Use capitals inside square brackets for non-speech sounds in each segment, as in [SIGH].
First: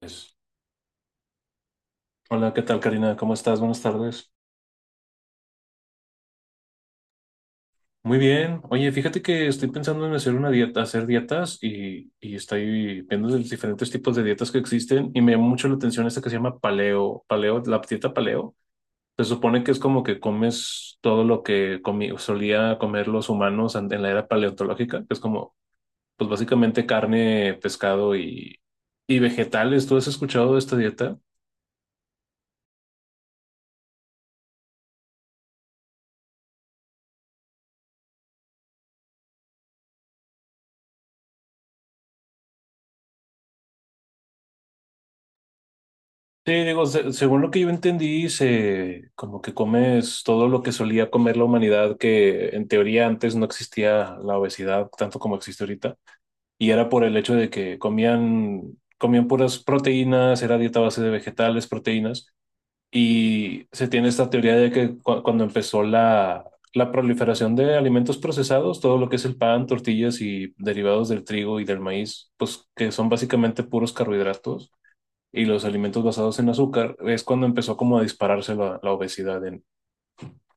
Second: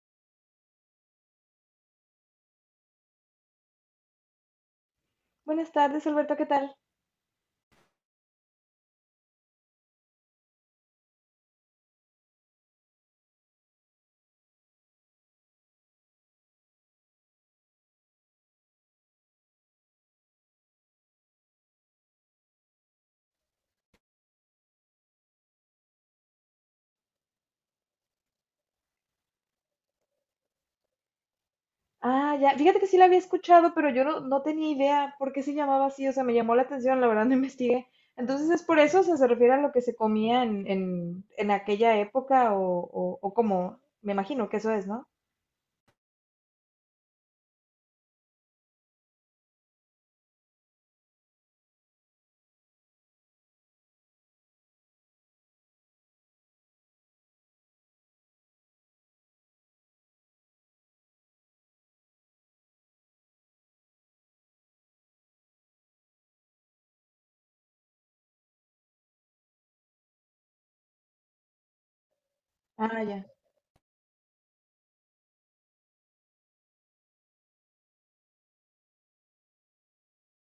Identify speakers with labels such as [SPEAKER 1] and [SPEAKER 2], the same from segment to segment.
[SPEAKER 1] Pues. Hola, ¿qué tal, Karina? ¿Cómo estás? Buenas tardes.
[SPEAKER 2] Buenas tardes, Alberto, ¿qué tal?
[SPEAKER 1] Muy bien. Oye, fíjate que estoy pensando en hacer una dieta, hacer dietas y estoy viendo los diferentes tipos de dietas que existen y me llama mucho la atención esta que se llama paleo, la dieta paleo. Se supone que es como que comes todo lo que solía comer los humanos en la era paleontológica, que es como, pues básicamente carne, pescado y vegetales. ¿Tú has escuchado de esta dieta?
[SPEAKER 2] Ah, ya, fíjate que sí la había escuchado, pero yo no tenía idea por qué se llamaba así, o sea, me llamó la atención, la verdad no [LAUGHS] investigué. Entonces es por eso, o sea, se refiere a lo que se comía en aquella época o como, me imagino que eso es, ¿no?
[SPEAKER 1] Sí, digo, según lo que yo entendí, se como que comes todo lo que solía comer la humanidad, que en teoría antes no existía la obesidad tanto como existe ahorita, y era por el hecho de que comían puras proteínas, era dieta a base de vegetales, proteínas, y se tiene esta teoría de que cuando empezó la proliferación de alimentos procesados, todo lo que es el pan, tortillas y derivados del trigo y del maíz, pues que
[SPEAKER 2] Ah,
[SPEAKER 1] son
[SPEAKER 2] ya.
[SPEAKER 1] básicamente puros carbohidratos y los alimentos basados en azúcar, es cuando empezó como a dispararse la obesidad en,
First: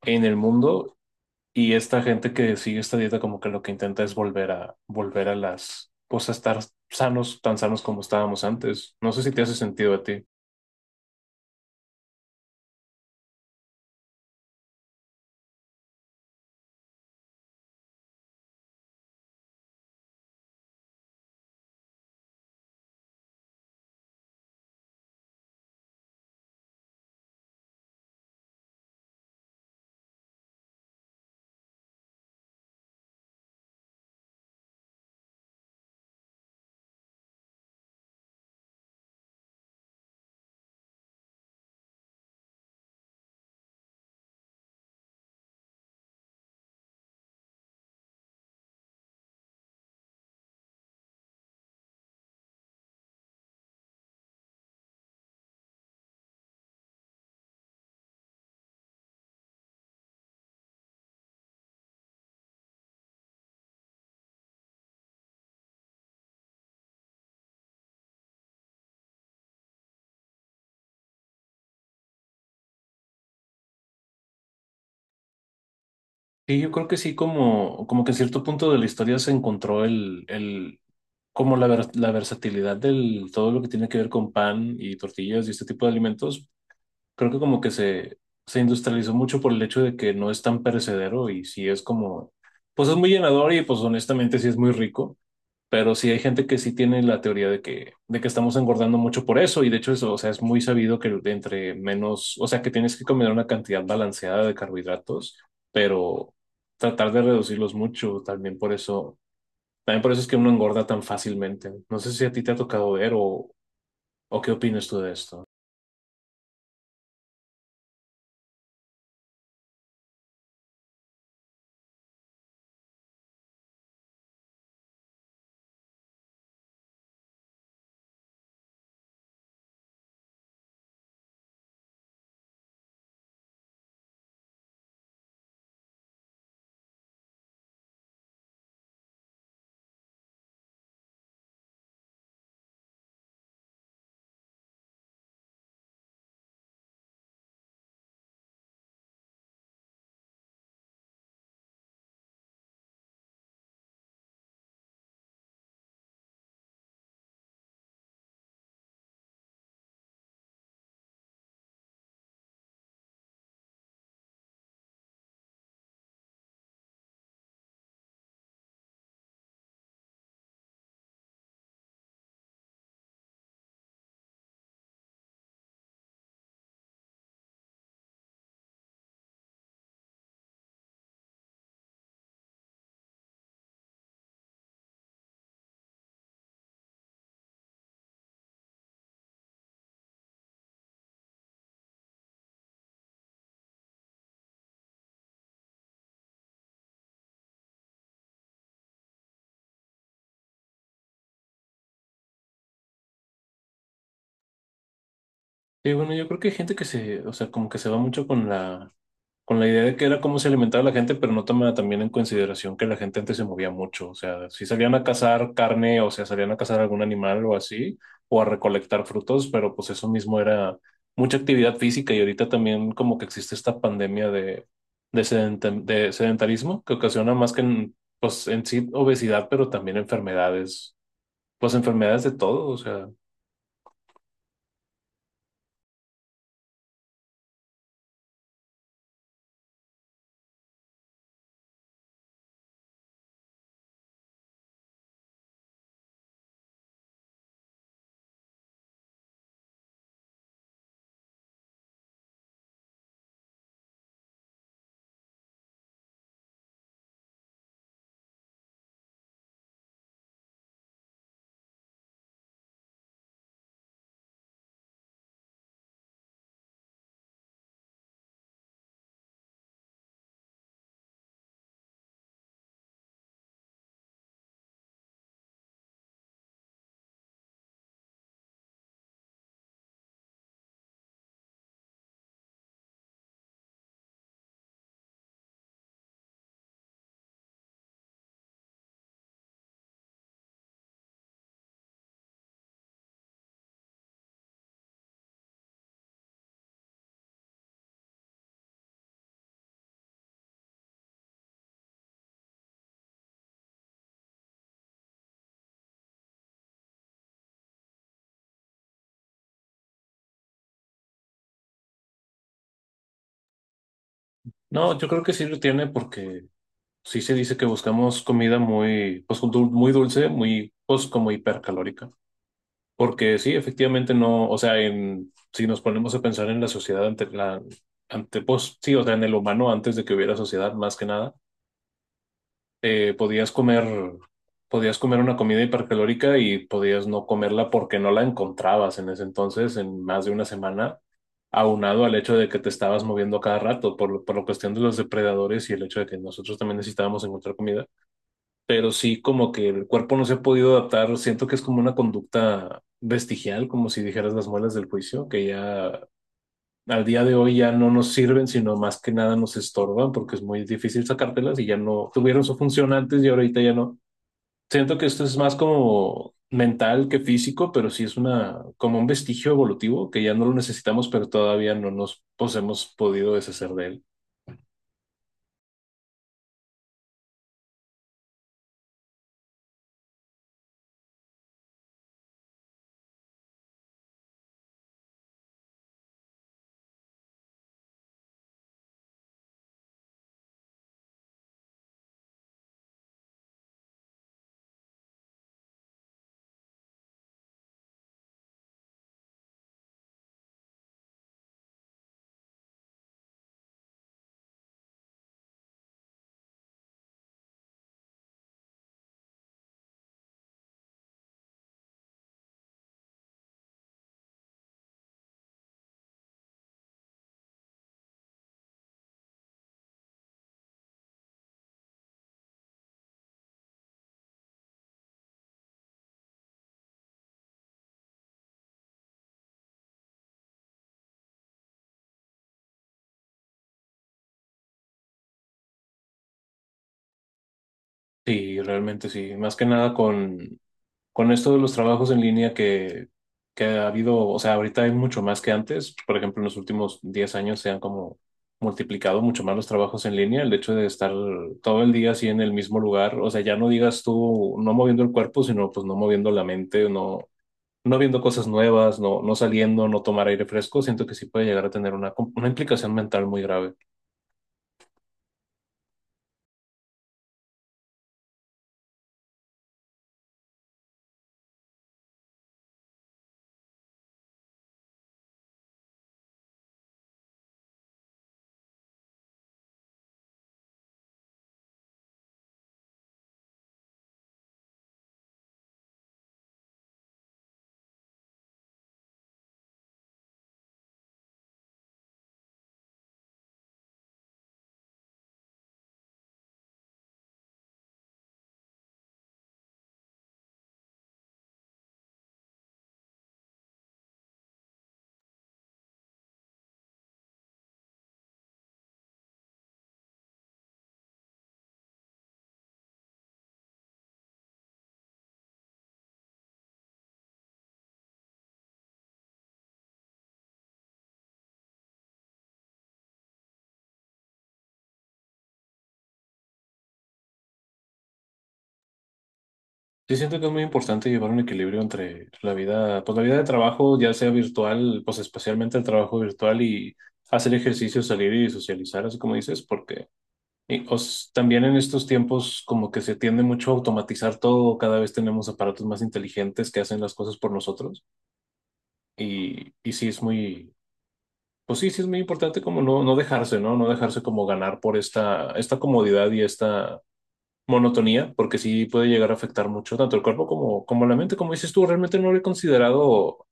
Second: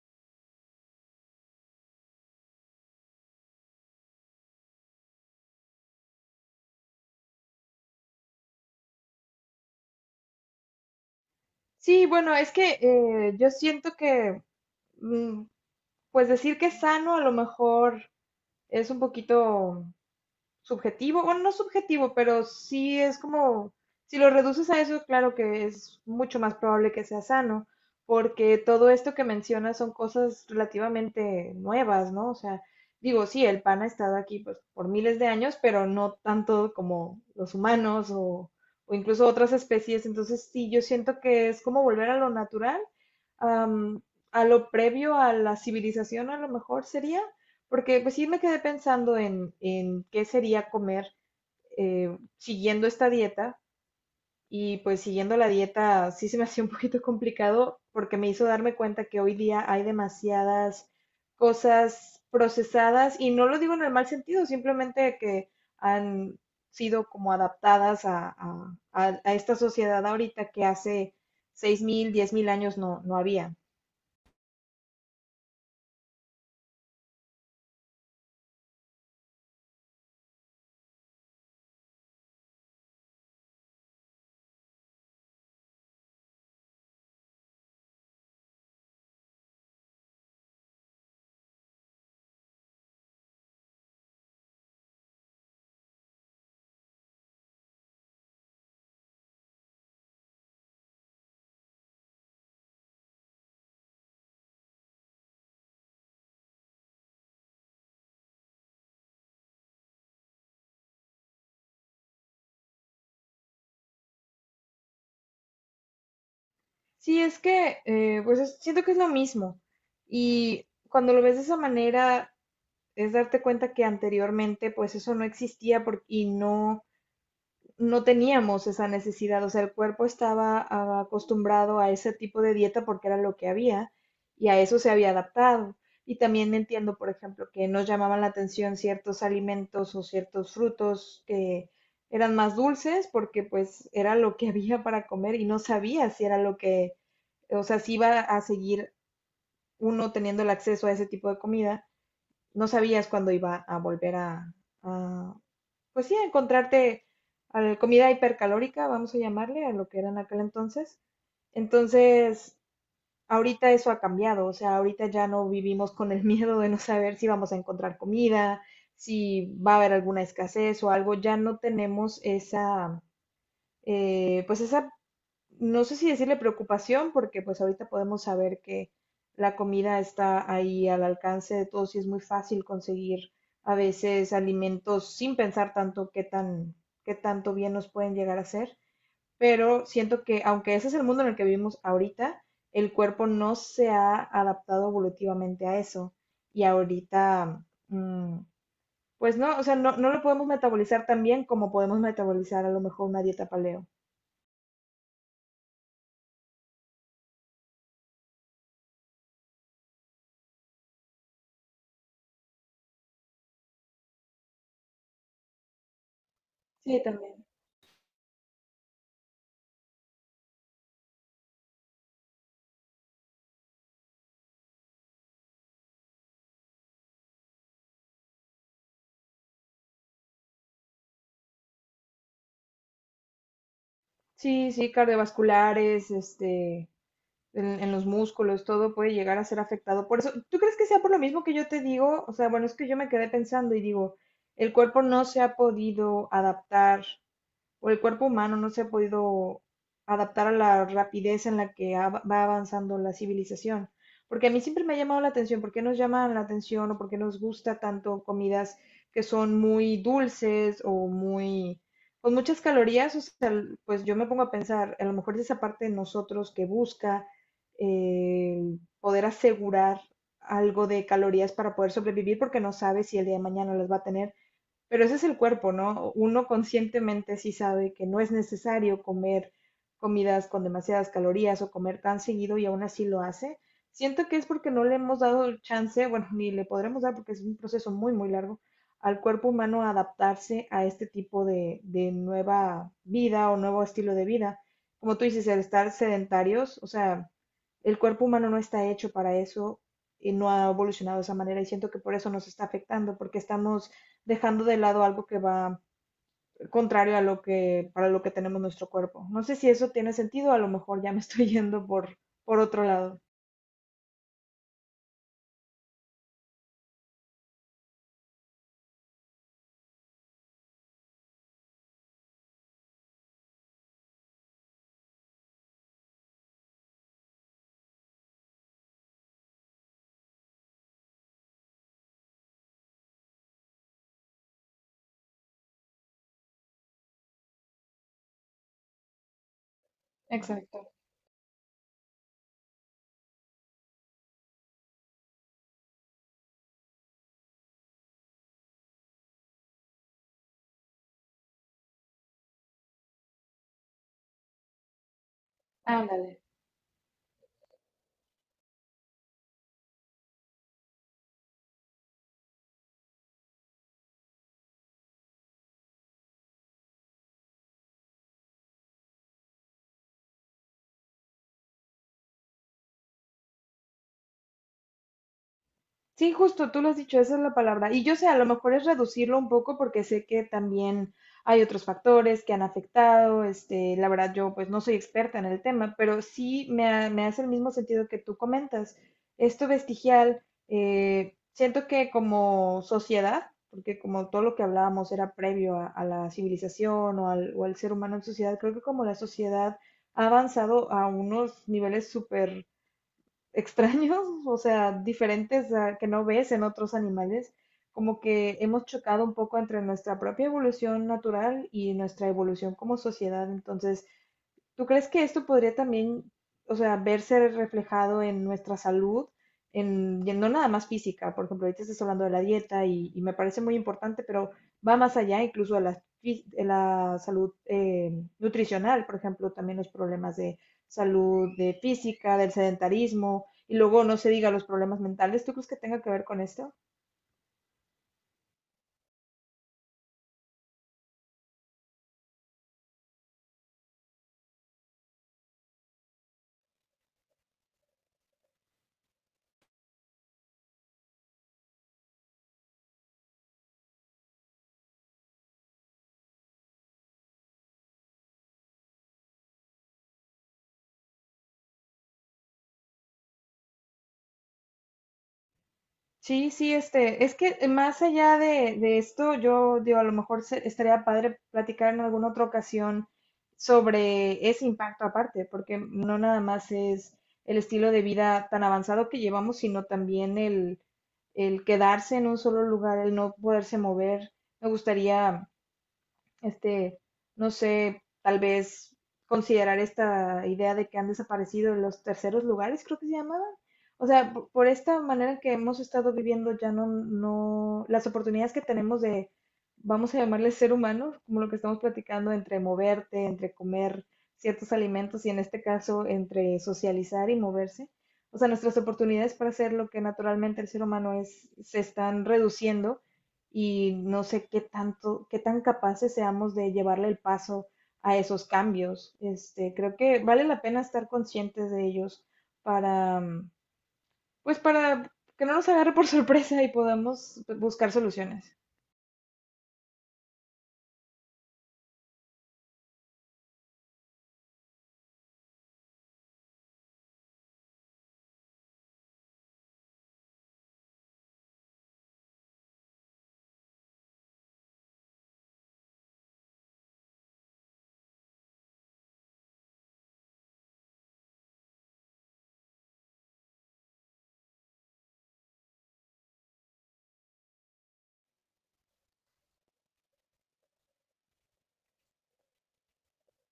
[SPEAKER 1] en el mundo y esta gente que sigue esta dieta como que lo que intenta es volver a pues a estar sanos, tan sanos como estábamos antes. No sé si te hace sentido a ti.
[SPEAKER 2] Sí, bueno, es que yo siento que, mm, pues decir que es sano a lo mejor es un poquito subjetivo, bueno, no subjetivo, pero sí es como, si lo reduces a eso, claro que es mucho más probable que sea sano, porque todo esto que mencionas son cosas relativamente nuevas, ¿no? O sea, digo, sí, el pan ha estado aquí pues, por miles de años, pero no tanto como los humanos o incluso otras especies, entonces sí, yo siento que es como volver a lo natural, am, a lo previo a la civilización a lo mejor sería. Porque pues sí me quedé pensando en qué sería comer siguiendo esta dieta y pues siguiendo la dieta sí se me hacía un [LAUGHS] poquito complicado porque me hizo darme cuenta que hoy día hay demasiadas cosas procesadas y no lo digo en el mal sentido, simplemente que han sido como adaptadas a esta sociedad ahorita que hace 6,000 10,000 años no había.
[SPEAKER 1] Y yo creo que sí, como, como que en cierto punto de la historia se encontró el, como la versatilidad del todo lo que tiene que ver con pan y tortillas y este tipo de alimentos, creo que como que se industrializó mucho por el hecho de que no es tan perecedero y sí es como, pues es muy llenador y pues honestamente sí es muy rico, pero sí hay gente que sí tiene la teoría de que estamos engordando mucho por eso y de hecho eso, o sea, es muy sabido que entre menos, o sea, que tienes que comer una cantidad balanceada de carbohidratos, pero tratar de reducirlos mucho también por eso es que uno engorda tan fácilmente. No sé si a ti te ha tocado ver o qué opinas tú de esto.
[SPEAKER 2] Sí, es que, pues siento que es lo mismo. Y cuando lo ves de esa manera, es darte cuenta que anteriormente, pues eso no existía y no teníamos esa necesidad, o sea, el cuerpo estaba acostumbrado a ese tipo de dieta porque era lo que había y a eso se había adaptado. Y también entiendo, por ejemplo, que nos llamaban la atención ciertos alimentos o ciertos frutos que eran más dulces porque pues era lo que [LAUGHS] había para comer y no sabía si era lo que, o sea, si iba a seguir uno teniendo el acceso a ese tipo de comida, no sabías cuándo iba a volver a pues sí, a encontrarte a la comida hipercalórica, vamos a llamarle, a lo que era en aquel entonces. Entonces, ahorita eso ha cambiado, o sea, ahorita ya no vivimos con el [LAUGHS] miedo de no saber si vamos a encontrar comida, si va a haber alguna escasez o algo, ya no tenemos esa, pues esa no sé si decirle preocupación, porque pues ahorita podemos saber que la comida está ahí al alcance de todos y es muy fácil conseguir a veces alimentos sin pensar tanto qué tanto bien nos pueden llegar a hacer. Pero siento que aunque ese es el mundo en el que vivimos ahorita, el cuerpo no se ha adaptado evolutivamente a eso. Y ahorita, pues no, o sea, no lo podemos metabolizar tan bien como podemos metabolizar a lo mejor una dieta paleo.
[SPEAKER 1] Sí, bueno, yo creo que hay gente que se, o sea, como que se va mucho con con la idea de que era cómo se alimentaba la gente, pero no toma también en consideración que la gente antes se movía mucho. O sea, si salían a cazar carne, o sea, salían a cazar
[SPEAKER 2] Sí,
[SPEAKER 1] algún
[SPEAKER 2] también.
[SPEAKER 1] animal o así, o a recolectar frutos, pero pues eso mismo era mucha actividad física y ahorita también como que existe esta pandemia de sedentarismo que ocasiona más que en, pues en sí obesidad, pero también enfermedades, pues enfermedades de todo, o sea.
[SPEAKER 2] Sí, sí, cardiovasculares, en los músculos, todo puede llegar a ser afectado. Por eso, ¿tú crees que sea por lo mismo que yo te digo? O sea, bueno, es que yo me quedé pensando y digo, el cuerpo no se ha podido adaptar o el cuerpo humano no se ha podido adaptar a la rapidez en la que va avanzando la civilización. Porque a mí siempre me ha llamado la atención, ¿por qué nos llaman la atención o por qué nos gusta tanto comidas que son muy dulces o muy, con muchas calorías? O sea, pues yo me pongo a pensar, a lo mejor es esa parte de nosotros que busca eh, poder asegurar algo de calorías para poder sobrevivir porque no sabe si el día de mañana las va a tener pero ese es el cuerpo, ¿no? Uno conscientemente sí sabe que no es necesario comer comidas con demasiadas calorías o comer tan seguido y aún así lo hace. Siento que es porque no le hemos dado el chance, bueno, ni le podremos dar porque es un proceso muy, muy largo, al cuerpo humano a adaptarse a este tipo de nueva vida o nuevo estilo de vida. Como tú dices, el estar sedentarios, o sea, el cuerpo humano no está hecho para eso y no ha evolucionado de esa manera y siento que por eso nos está afectando, porque estamos dejando de lado algo que va contrario a lo que, para lo que tenemos nuestro cuerpo. No sé si eso tiene sentido, a lo mejor ya me estoy [LAUGHS] yendo por otro lado.
[SPEAKER 1] No, yo creo que sí lo tiene porque sí se dice que buscamos comida muy, pues, muy dulce, muy, pues, como hipercalórica. Porque sí, efectivamente no, o sea, en, si nos ponemos a pensar en la sociedad ante la, ante, pues, sí, o sea, en el humano antes de que hubiera sociedad, más que nada, eh, podías comer, podías comer una comida hipercalórica y podías no comerla porque no la encontrabas en ese entonces, en más de una
[SPEAKER 2] Exacto.
[SPEAKER 1] semana, aunado al hecho de que te estabas moviendo cada rato por la cuestión de los depredadores y el hecho de que nosotros también necesitábamos encontrar comida, pero sí como que el cuerpo no se ha podido adaptar. Siento que es como una conducta vestigial, como si dijeras las muelas del juicio, que ya
[SPEAKER 2] Ándale.
[SPEAKER 1] al día de hoy ya no nos sirven, sino más que nada nos estorban porque es muy difícil sacártelas y ya no tuvieron su función antes y ahorita ya no. Siento que esto es más como mental que físico, pero sí es una como un vestigio evolutivo que ya no lo necesitamos, pero todavía no nos pues, hemos podido deshacer de él.
[SPEAKER 2] Sí, justo, tú lo has dicho, esa es la palabra. Y yo sé, a lo mejor es reducirlo un poco porque sé que también hay otros factores que han afectado. Este, la verdad, yo pues no soy experta en el tema, pero sí me hace el mismo sentido que tú comentas. Esto vestigial, siento que como sociedad, porque como todo lo que hablábamos era previo a la civilización o al ser humano en sociedad, creo que como la sociedad ha avanzado a unos niveles súper extraños, [LAUGHS] o sea, diferentes que no ves en otros animales, como que hemos chocado un poco entre nuestra propia evolución natural y nuestra evolución como sociedad. Entonces, ¿tú crees que esto podría también, o sea, verse reflejado en nuestra salud, y no nada más física? Por ejemplo, ahorita estás hablando de la dieta y me parece muy importante, pero va más allá incluso de la, fí- de la salud nutricional, por ejemplo, también los problemas de salud de física, del sedentarismo, y luego no se diga los problemas mentales. ¿Tú crees que tenga que ver con esto?
[SPEAKER 1] Sí, realmente sí. Más que nada con esto de los trabajos en línea que ha habido, o sea, ahorita hay mucho más que antes. Por ejemplo, en los últimos 10 años se han como multiplicado mucho más los trabajos en línea. El hecho de estar todo el día así en el mismo lugar, o sea, ya no digas tú no moviendo el cuerpo, sino pues no moviendo la mente, no, no viendo cosas nuevas, no, no saliendo, no tomar aire fresco. Siento que sí puede llegar a tener una implicación mental muy grave.
[SPEAKER 2] Sí, sí, es que más allá de esto, yo digo, a lo mejor estaría padre platicar en alguna otra ocasión sobre ese impacto aparte, porque no nada más es el estilo de vida tan avanzado que llevamos, sino también el quedarse en un solo lugar, el no poderse mover. Me gustaría este, no sé, tal vez considerar esta idea de que han desaparecido los terceros lugares, creo que se llamaban. O sea, por esta manera en que hemos estado viviendo ya no, las oportunidades que tenemos de, vamos a llamarle ser humano, como lo que estamos platicando, entre moverte, entre comer ciertos alimentos y en este caso entre socializar y moverse. O sea, nuestras oportunidades para hacer lo que naturalmente el ser humano es, se están reduciendo y no sé qué tanto, qué tan capaces seamos de llevarle el paso a esos cambios. Creo que vale la pena estar conscientes de ellos para, mm, pues para que no nos agarre por [LAUGHS] sorpresa y podamos buscar soluciones.
[SPEAKER 1] Sí, siento que es muy importante llevar un equilibrio entre la vida, pues la vida de trabajo, ya sea virtual, pues especialmente el trabajo virtual y hacer ejercicio, salir y socializar, así como dices, porque también en estos tiempos como que se tiende mucho a automatizar todo, cada vez tenemos aparatos más inteligentes que hacen las cosas por nosotros y sí es muy, pues sí, sí es muy importante como no, no dejarse, ¿no? No dejarse como ganar por esta comodidad y esta monotonía, porque sí puede llegar a afectar mucho tanto el cuerpo como la mente. Como dices tú, realmente no lo he considerado,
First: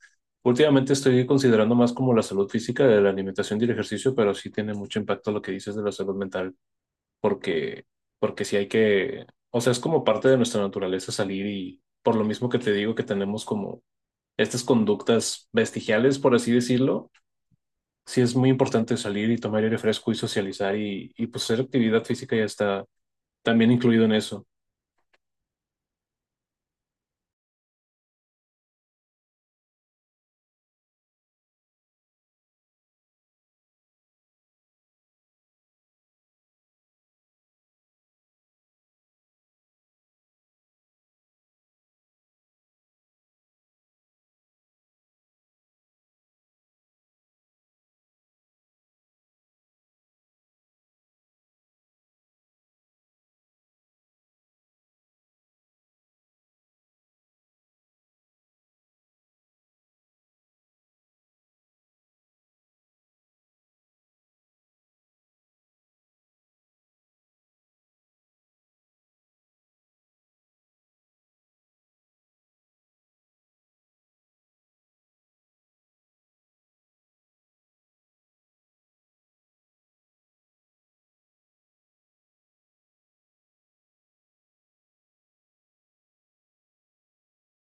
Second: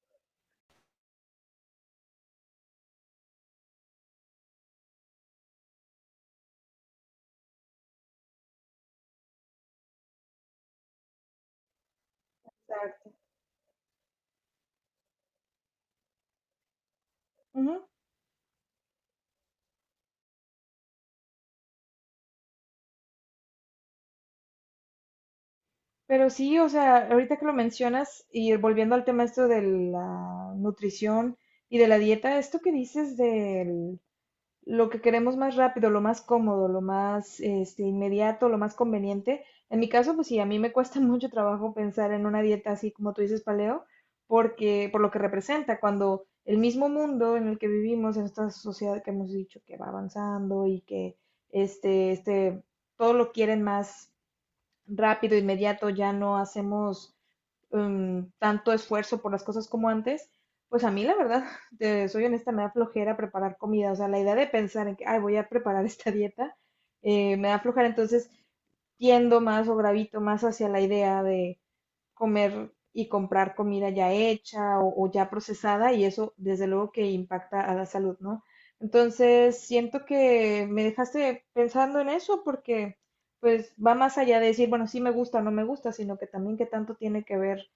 [SPEAKER 1] últimamente estoy considerando más como la salud física de la alimentación y el ejercicio, pero sí tiene mucho impacto lo que dices de la salud mental, porque, porque sí hay que, o sea, es como parte de nuestra naturaleza salir y por lo mismo que te digo que
[SPEAKER 2] Exacto.
[SPEAKER 1] tenemos como estas conductas vestigiales, por así decirlo,
[SPEAKER 2] Ujú.
[SPEAKER 1] sí es muy importante salir y tomar aire fresco y socializar y pues hacer actividad física ya está también incluido en eso.
[SPEAKER 2] Pero sí, o sea, ahorita que lo mencionas y volviendo al tema esto de la nutrición y de la dieta, esto que dices del lo que queremos más rápido, lo más cómodo, lo más inmediato, lo más conveniente. En mi caso, pues sí, a mí me cuesta [LAUGHS] mucho trabajo pensar en una dieta así como tú dices, paleo, porque por lo que representa, cuando el mismo mundo en el que vivimos, en esta sociedad que hemos dicho que va avanzando y que este, este, todo lo quieren más rápido, inmediato, ya no hacemos tanto esfuerzo por las cosas como antes, pues a mí la verdad, [LAUGHS] te soy honesta, me da flojera preparar comida. O sea, la idea de pensar en que, ay, voy a preparar [LAUGHS] esta dieta, me da flojera. Entonces, tiendo más o gravito más hacia la idea de comer y comprar comida ya hecha o ya procesada y eso desde luego que impacta a la salud, ¿no? Entonces, siento que me dejaste pensando en eso porque pues va más allá de decir, bueno, sí me gusta o no me gusta, sino que también qué tanto tiene que ver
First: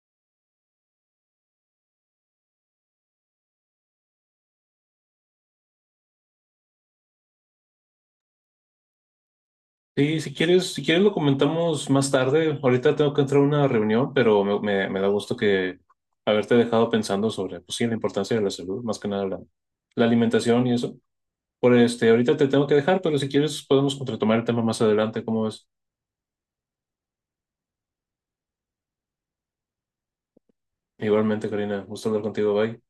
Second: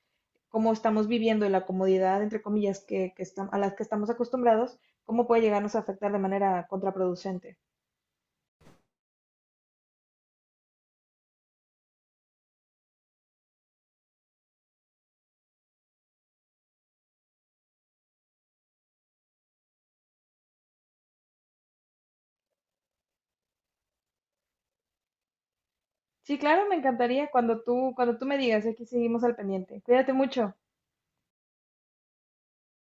[SPEAKER 2] cómo estamos viviendo y la comodidad, entre comillas, a las que estamos acostumbrados, cómo puede llegarnos a afectar de manera contraproducente.
[SPEAKER 1] Sí, si quieres lo comentamos más tarde. Ahorita tengo que entrar a una reunión, pero me da gusto que haberte dejado pensando sobre, pues sí, la importancia de la salud, más que nada la alimentación y eso. Por este, ahorita te tengo que dejar, pero si quieres podemos retomar el tema más adelante, ¿cómo ves?
[SPEAKER 2] Sí, claro, me encantaría cuando tú me digas, aquí seguimos al pendiente. Cuídate mucho.
[SPEAKER 1] Igualmente, Karina, gusto hablar contigo, bye.